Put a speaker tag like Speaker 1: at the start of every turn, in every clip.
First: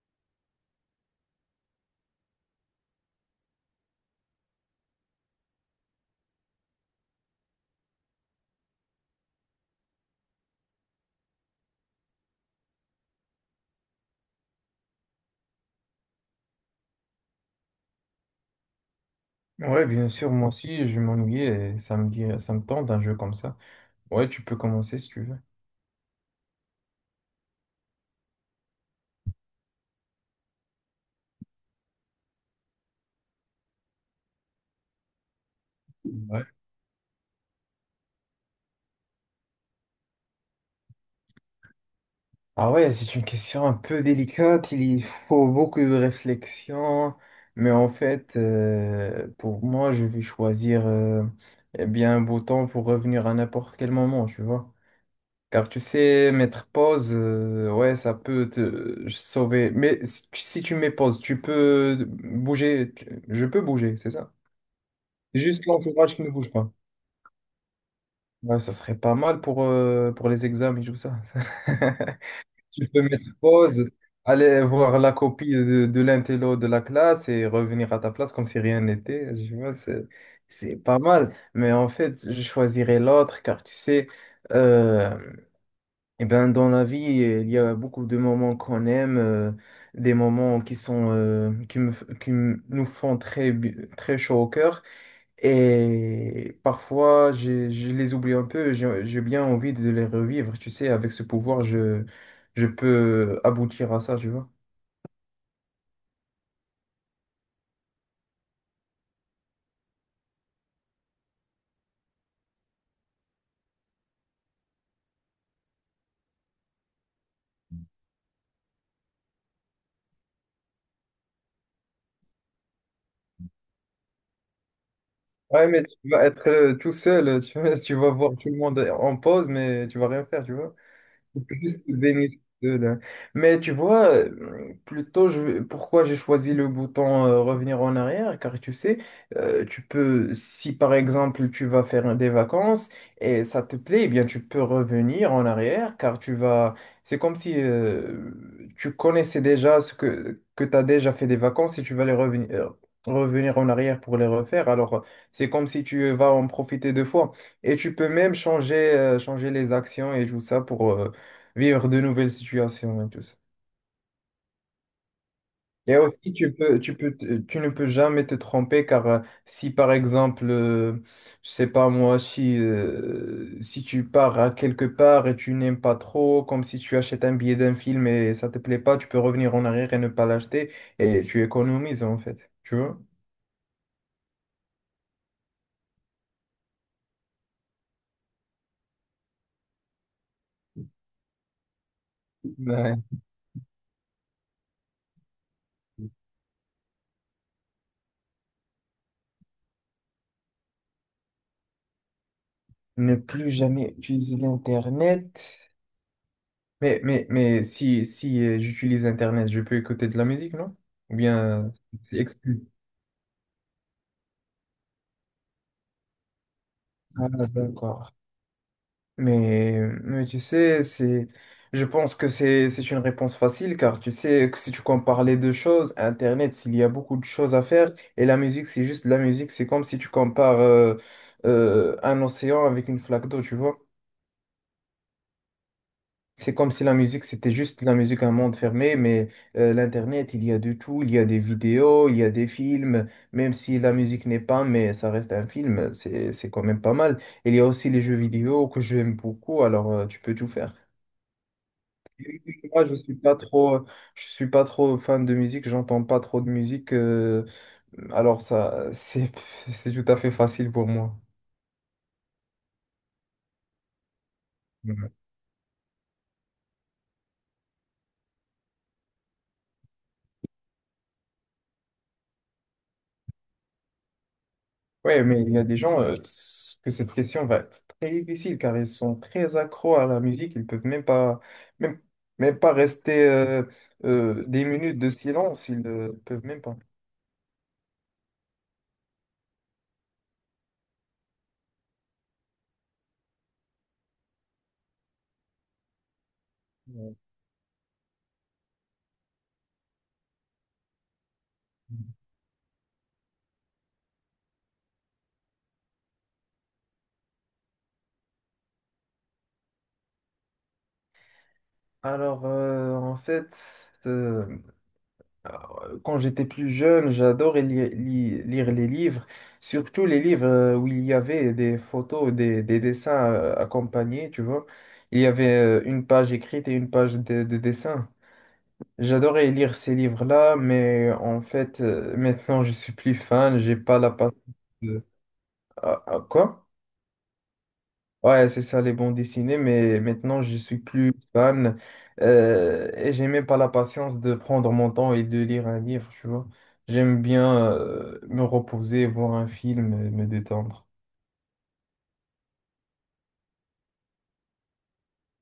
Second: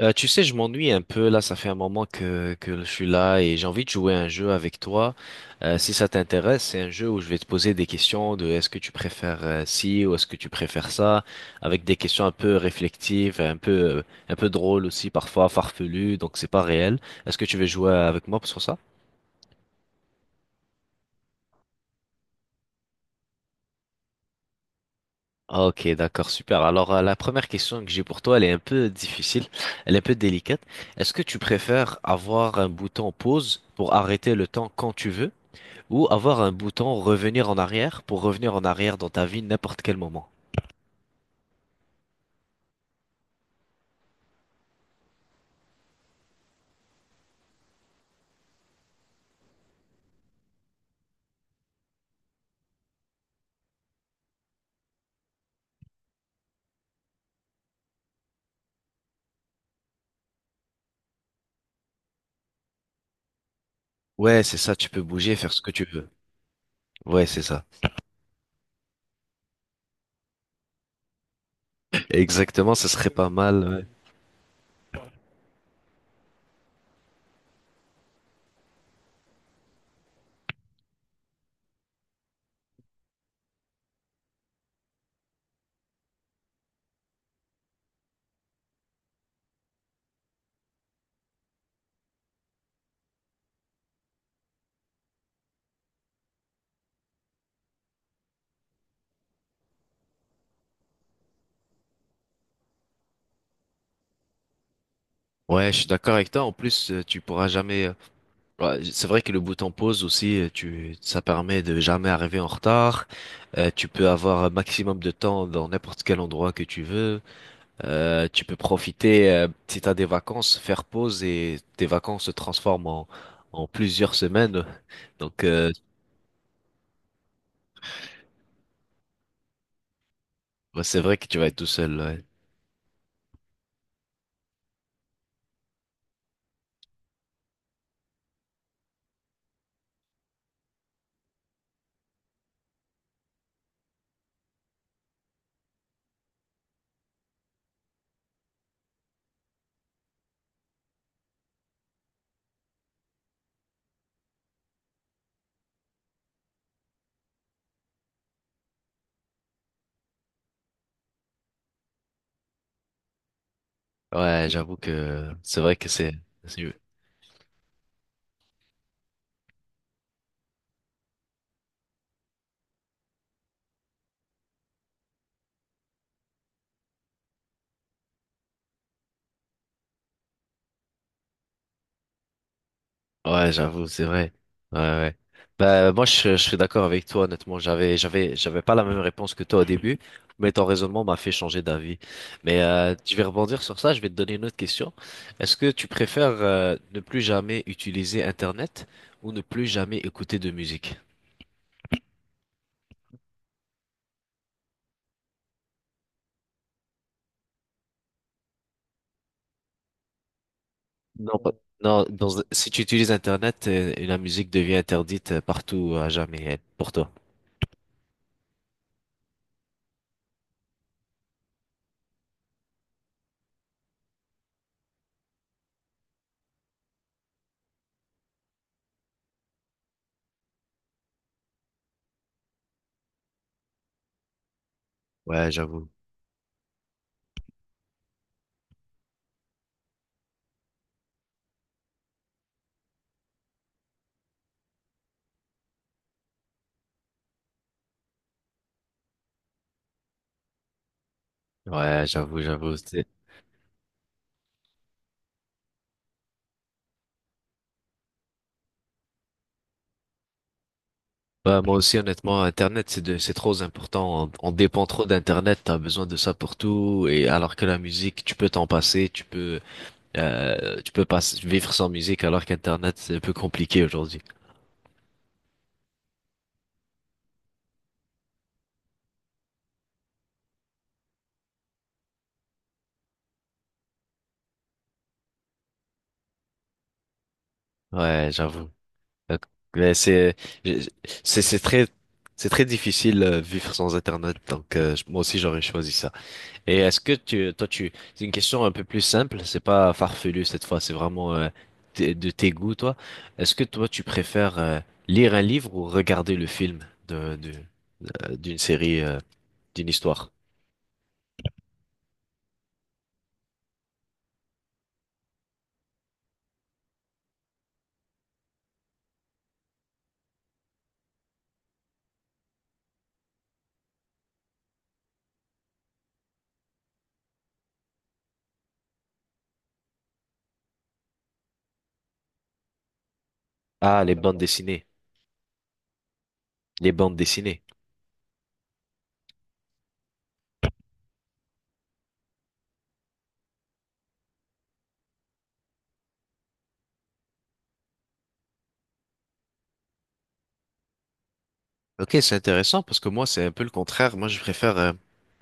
Speaker 1: Tu sais, je m'ennuie un peu là, ça fait un moment que je suis là et j'ai envie de jouer à un jeu avec toi. Si ça t'intéresse, c'est un jeu où je vais te poser des questions de est-ce que tu préfères ci ou est-ce que tu préfères ça, avec des questions un peu réflexives, un peu drôles aussi parfois, farfelues, donc c'est pas réel. Est-ce que tu veux jouer avec moi sur ça?
Speaker 2: Ouais, bien sûr, moi aussi, je m'ennuyais et ça me tente un jeu comme ça. Ouais, tu peux commencer si tu veux.
Speaker 1: Ok, d'accord, super. Alors la première question que j'ai pour toi, elle est un peu difficile, elle est un peu délicate. Est-ce que tu préfères avoir un bouton pause pour arrêter le temps quand tu veux? Ou avoir
Speaker 2: Ouais.
Speaker 1: un bouton revenir en arrière pour revenir en arrière dans ta vie n'importe quel moment.
Speaker 2: Ah ouais, c'est une question un peu délicate, il y faut beaucoup de réflexion, mais en fait, pour moi, je vais choisir eh bien un bouton pour revenir à n'importe quel moment, tu vois. Car tu sais, mettre pause, ouais, ça peut te sauver. Mais si tu mets pause, tu peux bouger, je peux bouger, c'est ça.
Speaker 1: Ouais, c'est ça, tu peux bouger, faire ce
Speaker 2: Juste
Speaker 1: que tu veux.
Speaker 2: l'entourage qui ne bouge pas.
Speaker 1: Ouais, c'est ça.
Speaker 2: Ouais, ça serait pas mal pour les examens et tout ça.
Speaker 1: Exactement,
Speaker 2: Tu
Speaker 1: ça
Speaker 2: peux
Speaker 1: serait
Speaker 2: mettre
Speaker 1: pas mal. Ouais.
Speaker 2: pause, aller voir la copie de l'intello de la classe et revenir à ta place comme si rien n'était. Je vois, c'est pas mal. Mais en fait, je choisirais l'autre car tu sais, euh, eh ben, dans la vie, il y a beaucoup de moments qu'on aime, des moments qui sont, qui me, f- qui me- nous font très, très chaud au cœur. Et parfois, je les oublie un peu, j'ai bien envie de les revivre, tu sais, avec ce pouvoir, je peux aboutir à ça, tu vois.
Speaker 1: Ouais, je suis d'accord avec toi. En plus, tu pourras jamais. Ouais, c'est vrai que le bouton pause aussi, ça permet de jamais arriver en retard. Tu peux avoir un maximum de temps dans n'importe quel endroit que tu veux. Tu peux profiter, si t'as des vacances, faire pause et tes vacances se transforment en plusieurs semaines. Donc,
Speaker 2: Ouais,
Speaker 1: euh,
Speaker 2: mais tu vas être tout seul, tu vois, tu vas voir tout le monde en pause, mais tu vas rien faire, tu vois.
Speaker 1: Ouais, c'est vrai que tu vas être tout
Speaker 2: Juste
Speaker 1: seul, ouais.
Speaker 2: béni de là. Mais tu vois, plutôt je, pourquoi j'ai choisi le bouton revenir en arrière, car tu sais, tu peux, si par exemple tu vas faire des vacances et ça te plaît, eh bien tu peux revenir en arrière, car tu vas, c'est comme si tu connaissais déjà ce que tu as déjà fait des vacances et tu vas les revenir, revenir en arrière pour les refaire. Alors c'est comme si tu vas en profiter deux fois. Et tu peux même changer les actions et tout ça pour... vivre de nouvelles situations et tout ça.
Speaker 1: Ouais, j'avoue que c'est vrai que
Speaker 2: Et aussi,
Speaker 1: c'est-
Speaker 2: tu ne peux jamais te tromper car si par exemple, je sais pas moi, si, si tu pars à quelque part et tu n'aimes pas trop, comme si tu achètes un billet d'un film et ça te plaît pas, tu peux revenir en arrière et ne pas l'acheter et tu économises en fait, tu vois?
Speaker 1: Ouais, j'avoue, c'est vrai. Ouais, ouais. Bah, moi, je suis d'accord avec toi, honnêtement. J'avais pas la même réponse que toi au début, mais ton raisonnement m'a fait changer d'avis. Mais
Speaker 2: Ouais.
Speaker 1: je vais rebondir sur ça, je vais te donner une autre question. Est-ce que tu préfères ne plus jamais utiliser Internet ou ne plus jamais écouter de musique?
Speaker 2: Ne plus jamais utiliser l'Internet. Mais si j'utilise Internet, je peux écouter de la musique, non? Ou
Speaker 1: Non,
Speaker 2: bien,
Speaker 1: pas-
Speaker 2: euh,
Speaker 1: non,
Speaker 2: c'est exclu.
Speaker 1: si tu utilises Internet, la musique devient interdite partout à jamais pour toi.
Speaker 2: Ah, d'accord. Mais tu sais, c'est, je pense que c'est une réponse facile car tu sais que si tu compares les deux choses, Internet, s'il y a beaucoup de choses à faire et la musique, c'est juste la musique, c'est comme si tu compares un océan avec une flaque d'eau, tu vois.
Speaker 1: Ouais, j'avoue.
Speaker 2: C'est comme si la musique, c'était juste la musique, un monde fermé, mais l'Internet, il y a de tout, il y a des vidéos, il y a des films, même si la musique n'est pas, mais ça reste un film, c'est quand même pas mal. Il y a aussi les jeux vidéo que j'aime beaucoup, alors tu peux tout faire.
Speaker 1: Ouais, j'avoue, j'avoue.
Speaker 2: Moi, je
Speaker 1: c'est-
Speaker 2: suis pas trop, Je suis pas trop fan de musique, j'entends pas trop de musique, alors ça, c'est, c'est tout à fait facile pour moi.
Speaker 1: Bah, moi aussi, honnêtement, Internet, c'est trop important. On dépend trop d'Internet. T'as besoin de ça pour tout. Et alors que la musique, tu peux t'en passer. Tu peux pas vivre sans musique alors qu'Internet, c'est un peu compliqué aujourd'hui.
Speaker 2: Ouais, mais il y a des gens que cette question va être très difficile car ils sont très accros à la musique. Ils peuvent même pas, même, Même pas rester des minutes de silence. Ils ne peuvent même pas.
Speaker 1: Ouais, j'avoue. Euh, Mais c'est j'ai- c'est très c'est très difficile vivre sans Internet donc moi aussi j'aurais choisi ça. Et est-ce que tu toi tu c'est une question un peu plus simple, c'est pas farfelu cette fois, c'est vraiment de tes goûts toi. Est-ce que toi tu préfères lire un livre ou regarder le film de, de- d'une série d'une histoire?
Speaker 2: Alors, en fait, quand j'étais plus jeune, j'adorais lire les livres, surtout les livres où il y avait des photos, des dessins accompagnés, tu vois. Il y avait une page écrite et une page de dessin. J'adorais lire ces livres-là, mais en fait, maintenant, je suis plus fan, j'ai pas
Speaker 1: Ah,
Speaker 2: la
Speaker 1: les bandes
Speaker 2: patience
Speaker 1: dessinées,
Speaker 2: de... Ah, ah, quoi?
Speaker 1: les bandes dessinées.
Speaker 2: Ouais, c'est ça, les bons dessinés, mais maintenant, je suis plus fan et j'ai même pas la patience de prendre mon temps et de lire un livre, tu vois. J'aime bien me reposer, voir un film, et me détendre.
Speaker 1: Ok, c'est intéressant parce que moi, c'est un peu le contraire. Moi,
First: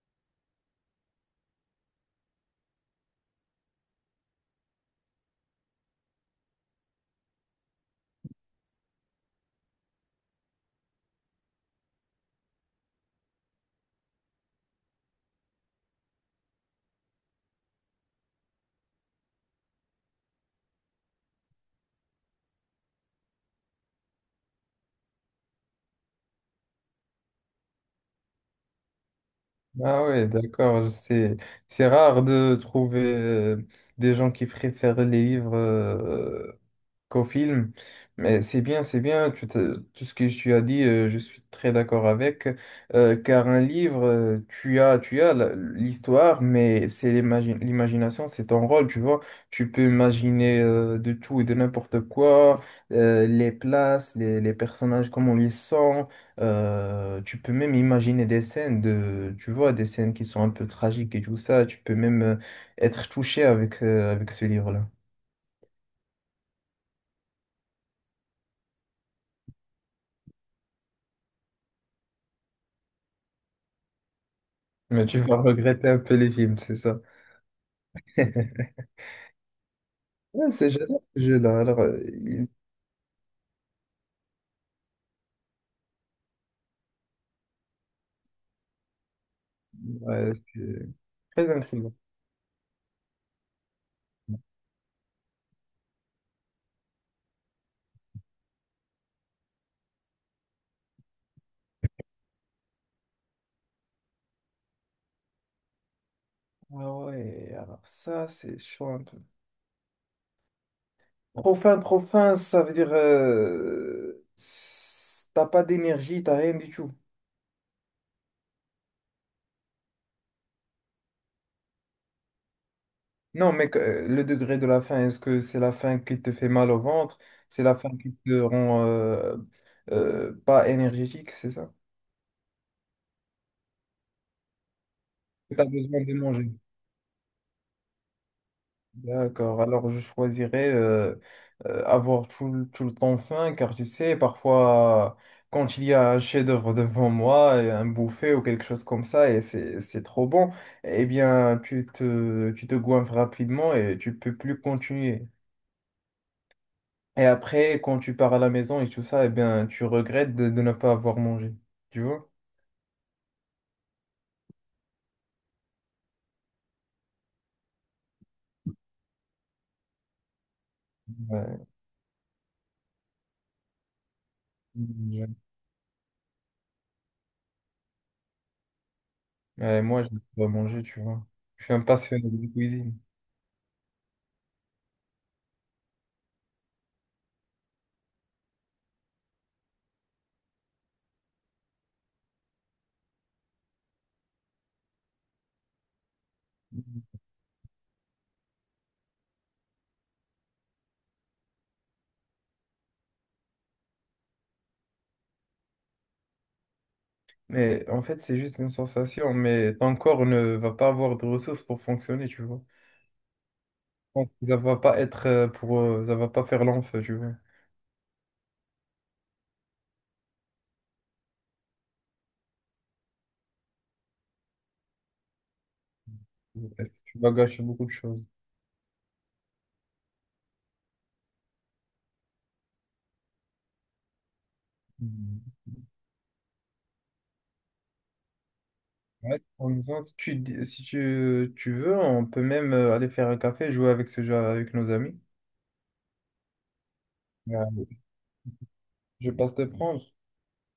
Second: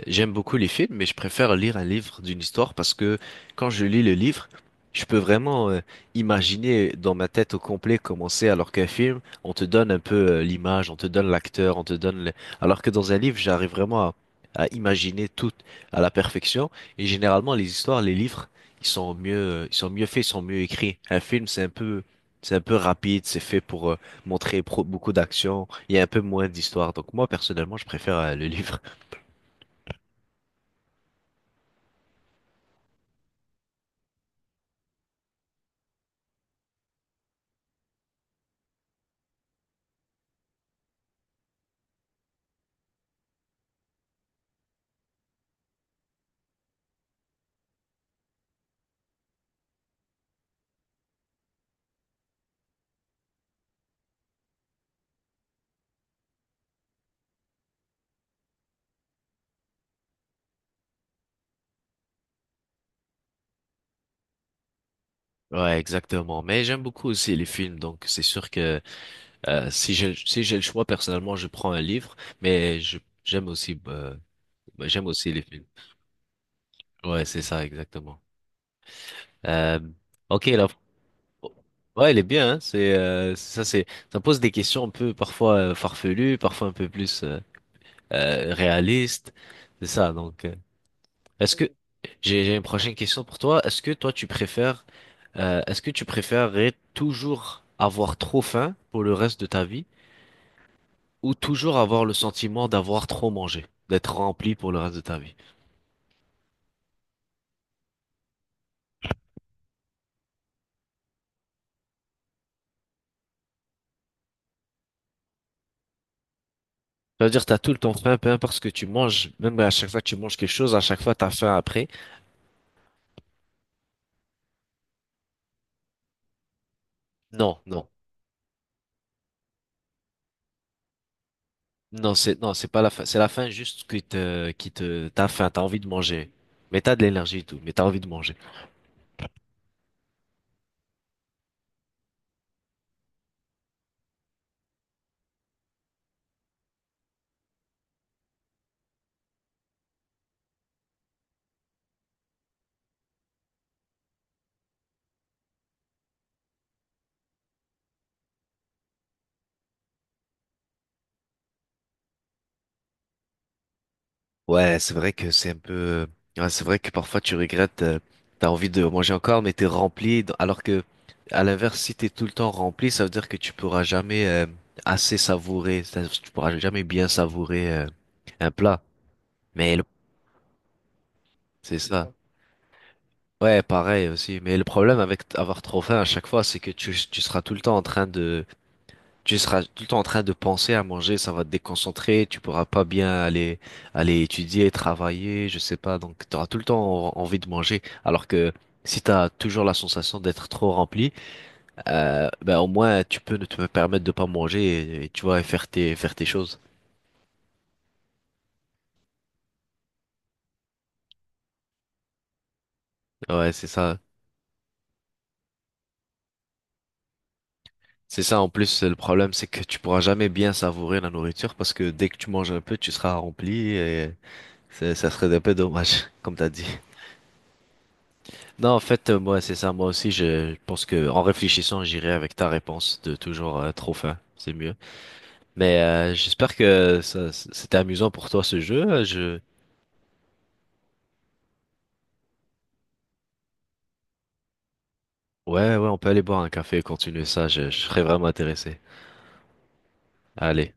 Speaker 1: j'aime beaucoup les films, mais je préfère lire un livre d'une histoire parce que quand je lis le livre, je peux vraiment imaginer dans ma tête au complet comment c'est, alors qu'un film, on te donne un peu, l'image, on te donne l'acteur, on te donne le... Alors que dans un livre, à imaginer tout à la perfection. Et généralement, les histoires, les livres, ils sont ils sont mieux faits, ils sont mieux écrits. Un film, c'est un peu rapide, c'est fait pour montrer beaucoup d'action. Il y a un peu moins d'histoire. Donc moi, personnellement, je préfère le livre.
Speaker 2: Ah ouais, d'accord, c'est rare de trouver des gens qui préfèrent les livres qu'au film. Mais c'est bien, tout ce que tu as dit, je suis très d'accord avec, car un livre, tu as l'histoire, mais c'est l'imagination, c'est ton rôle, tu vois. Tu peux imaginer de tout et de n'importe quoi, les places, les personnages, comment ils sent tu peux même imaginer des scènes de, tu vois, des scènes qui sont un peu tragiques et tout ça. Tu peux même être touché avec, avec ce livre-là.
Speaker 1: Ouais, exactement. Mais j'aime beaucoup aussi les films. Donc c'est sûr que si j'ai le choix, personnellement, je prends un livre. Mais je j'aime aussi euh,
Speaker 2: Mais
Speaker 1: j'aime
Speaker 2: tu
Speaker 1: aussi les
Speaker 2: vas
Speaker 1: films.
Speaker 2: regretter un peu les films, c'est ça.
Speaker 1: Ouais, c'est ça, exactement. Euh, ok,
Speaker 2: Ouais,
Speaker 1: là.
Speaker 2: c'est j'adore ce jeu-là. Alors,
Speaker 1: Ouais, il est bien. Hein. C'est ça, c'est Ça pose des questions un peu parfois farfelues, parfois un peu plus réalistes. C'est ça.
Speaker 2: ouais, c'est très
Speaker 1: Est-ce que
Speaker 2: intriguant.
Speaker 1: j'ai une prochaine question pour toi. Est-ce que toi tu préfères est-ce que tu préférerais toujours avoir trop faim pour le reste de ta vie ou toujours avoir le sentiment d'avoir trop mangé, d'être rempli pour le reste de ta vie?
Speaker 2: Ah ouais, alors ça, c'est chaud un peu. Trop fin, ça veut dire t'as pas d'énergie, t'as rien du tout.
Speaker 1: C'est-à-dire t'as tout le temps faim, peu importe ce que tu manges, même à chaque fois que tu manges quelque chose, à chaque fois t'as faim après.
Speaker 2: Non, le degré de la faim, est-ce que c'est la faim qui te fait mal au ventre?
Speaker 1: Non,
Speaker 2: C'est la
Speaker 1: non.
Speaker 2: faim qui te rend pas énergétique, c'est ça?
Speaker 1: Non, c'est non, c'est pas la faim, c'est la faim juste qui te t'as faim, t'as
Speaker 2: T'as
Speaker 1: envie de
Speaker 2: besoin de
Speaker 1: manger.
Speaker 2: manger.
Speaker 1: Mais t'as de l'énergie et tout, mais t'as envie de manger.
Speaker 2: D'accord, alors je choisirais avoir tout le temps faim, car tu sais, parfois, quand il y a un chef-d'œuvre devant moi, et un buffet ou quelque chose comme ça, et c'est trop bon, eh bien, tu te goinfres rapidement et tu peux plus continuer. Et après, quand tu pars à la maison et tout ça, eh bien, tu regrettes de ne pas avoir mangé, tu vois?
Speaker 1: Ouais, c'est vrai que ouais, c'est vrai que parfois tu regrettes, t'as envie de manger encore, mais t'es rempli, alors que, à
Speaker 2: Ouais.
Speaker 1: l'inverse, si t'es tout le temps rempli, ça veut dire que tu pourras jamais assez savourer, c'est-à-dire que tu pourras jamais bien savourer, un plat. Mais
Speaker 2: Ouais,
Speaker 1: le-
Speaker 2: moi, je pas manger, tu vois. Je suis
Speaker 1: c'est
Speaker 2: un
Speaker 1: ça.
Speaker 2: passionné de cuisine.
Speaker 1: Ouais, pareil aussi. Mais le problème avec avoir trop faim à chaque fois, c'est que tu seras tout le temps en train de, tu seras tout le temps en train de penser à manger, ça va te déconcentrer, tu pourras pas bien aller, aller étudier, travailler, je sais pas. Donc, tu auras tout le temps envie de manger. Alors que si tu as toujours la sensation d'être trop rempli, ben, au moins, tu peux ne te permettre de pas manger et tu vois, et faire faire tes choses.
Speaker 2: Mais en fait, c'est juste une sensation, mais ton corps ne va pas avoir de ressources pour fonctionner, tu vois.
Speaker 1: Ouais, c'est ça.
Speaker 2: Donc, ça va pas être ça va pas faire l'enfeu, tu vois.
Speaker 1: C'est ça, en plus, le problème, c'est que tu pourras jamais bien savourer la nourriture parce que dès que tu manges un peu, tu seras rempli. Ça serait un peu dommage, comme t'as dit.
Speaker 2: Tu vas gâcher beaucoup de choses.
Speaker 1: Non, en fait, moi, c'est ça. Moi aussi, je pense que en réfléchissant, j'irai avec ta réponse de toujours trop fin. C'est mieux.
Speaker 2: Mhm.
Speaker 1: Mais j'espère que ça, c'était amusant pour toi ce jeu.
Speaker 2: Ouais, en même temps, si tu, si tu, tu veux, on peut même aller faire un café, jouer avec ce jeu avec nos amis.
Speaker 1: Ouais, ouais, on peut aller boire un café et continuer ça. Je
Speaker 2: Ouais.
Speaker 1: serais vraiment intéressé.
Speaker 2: Je passe te prendre.
Speaker 1: Allez.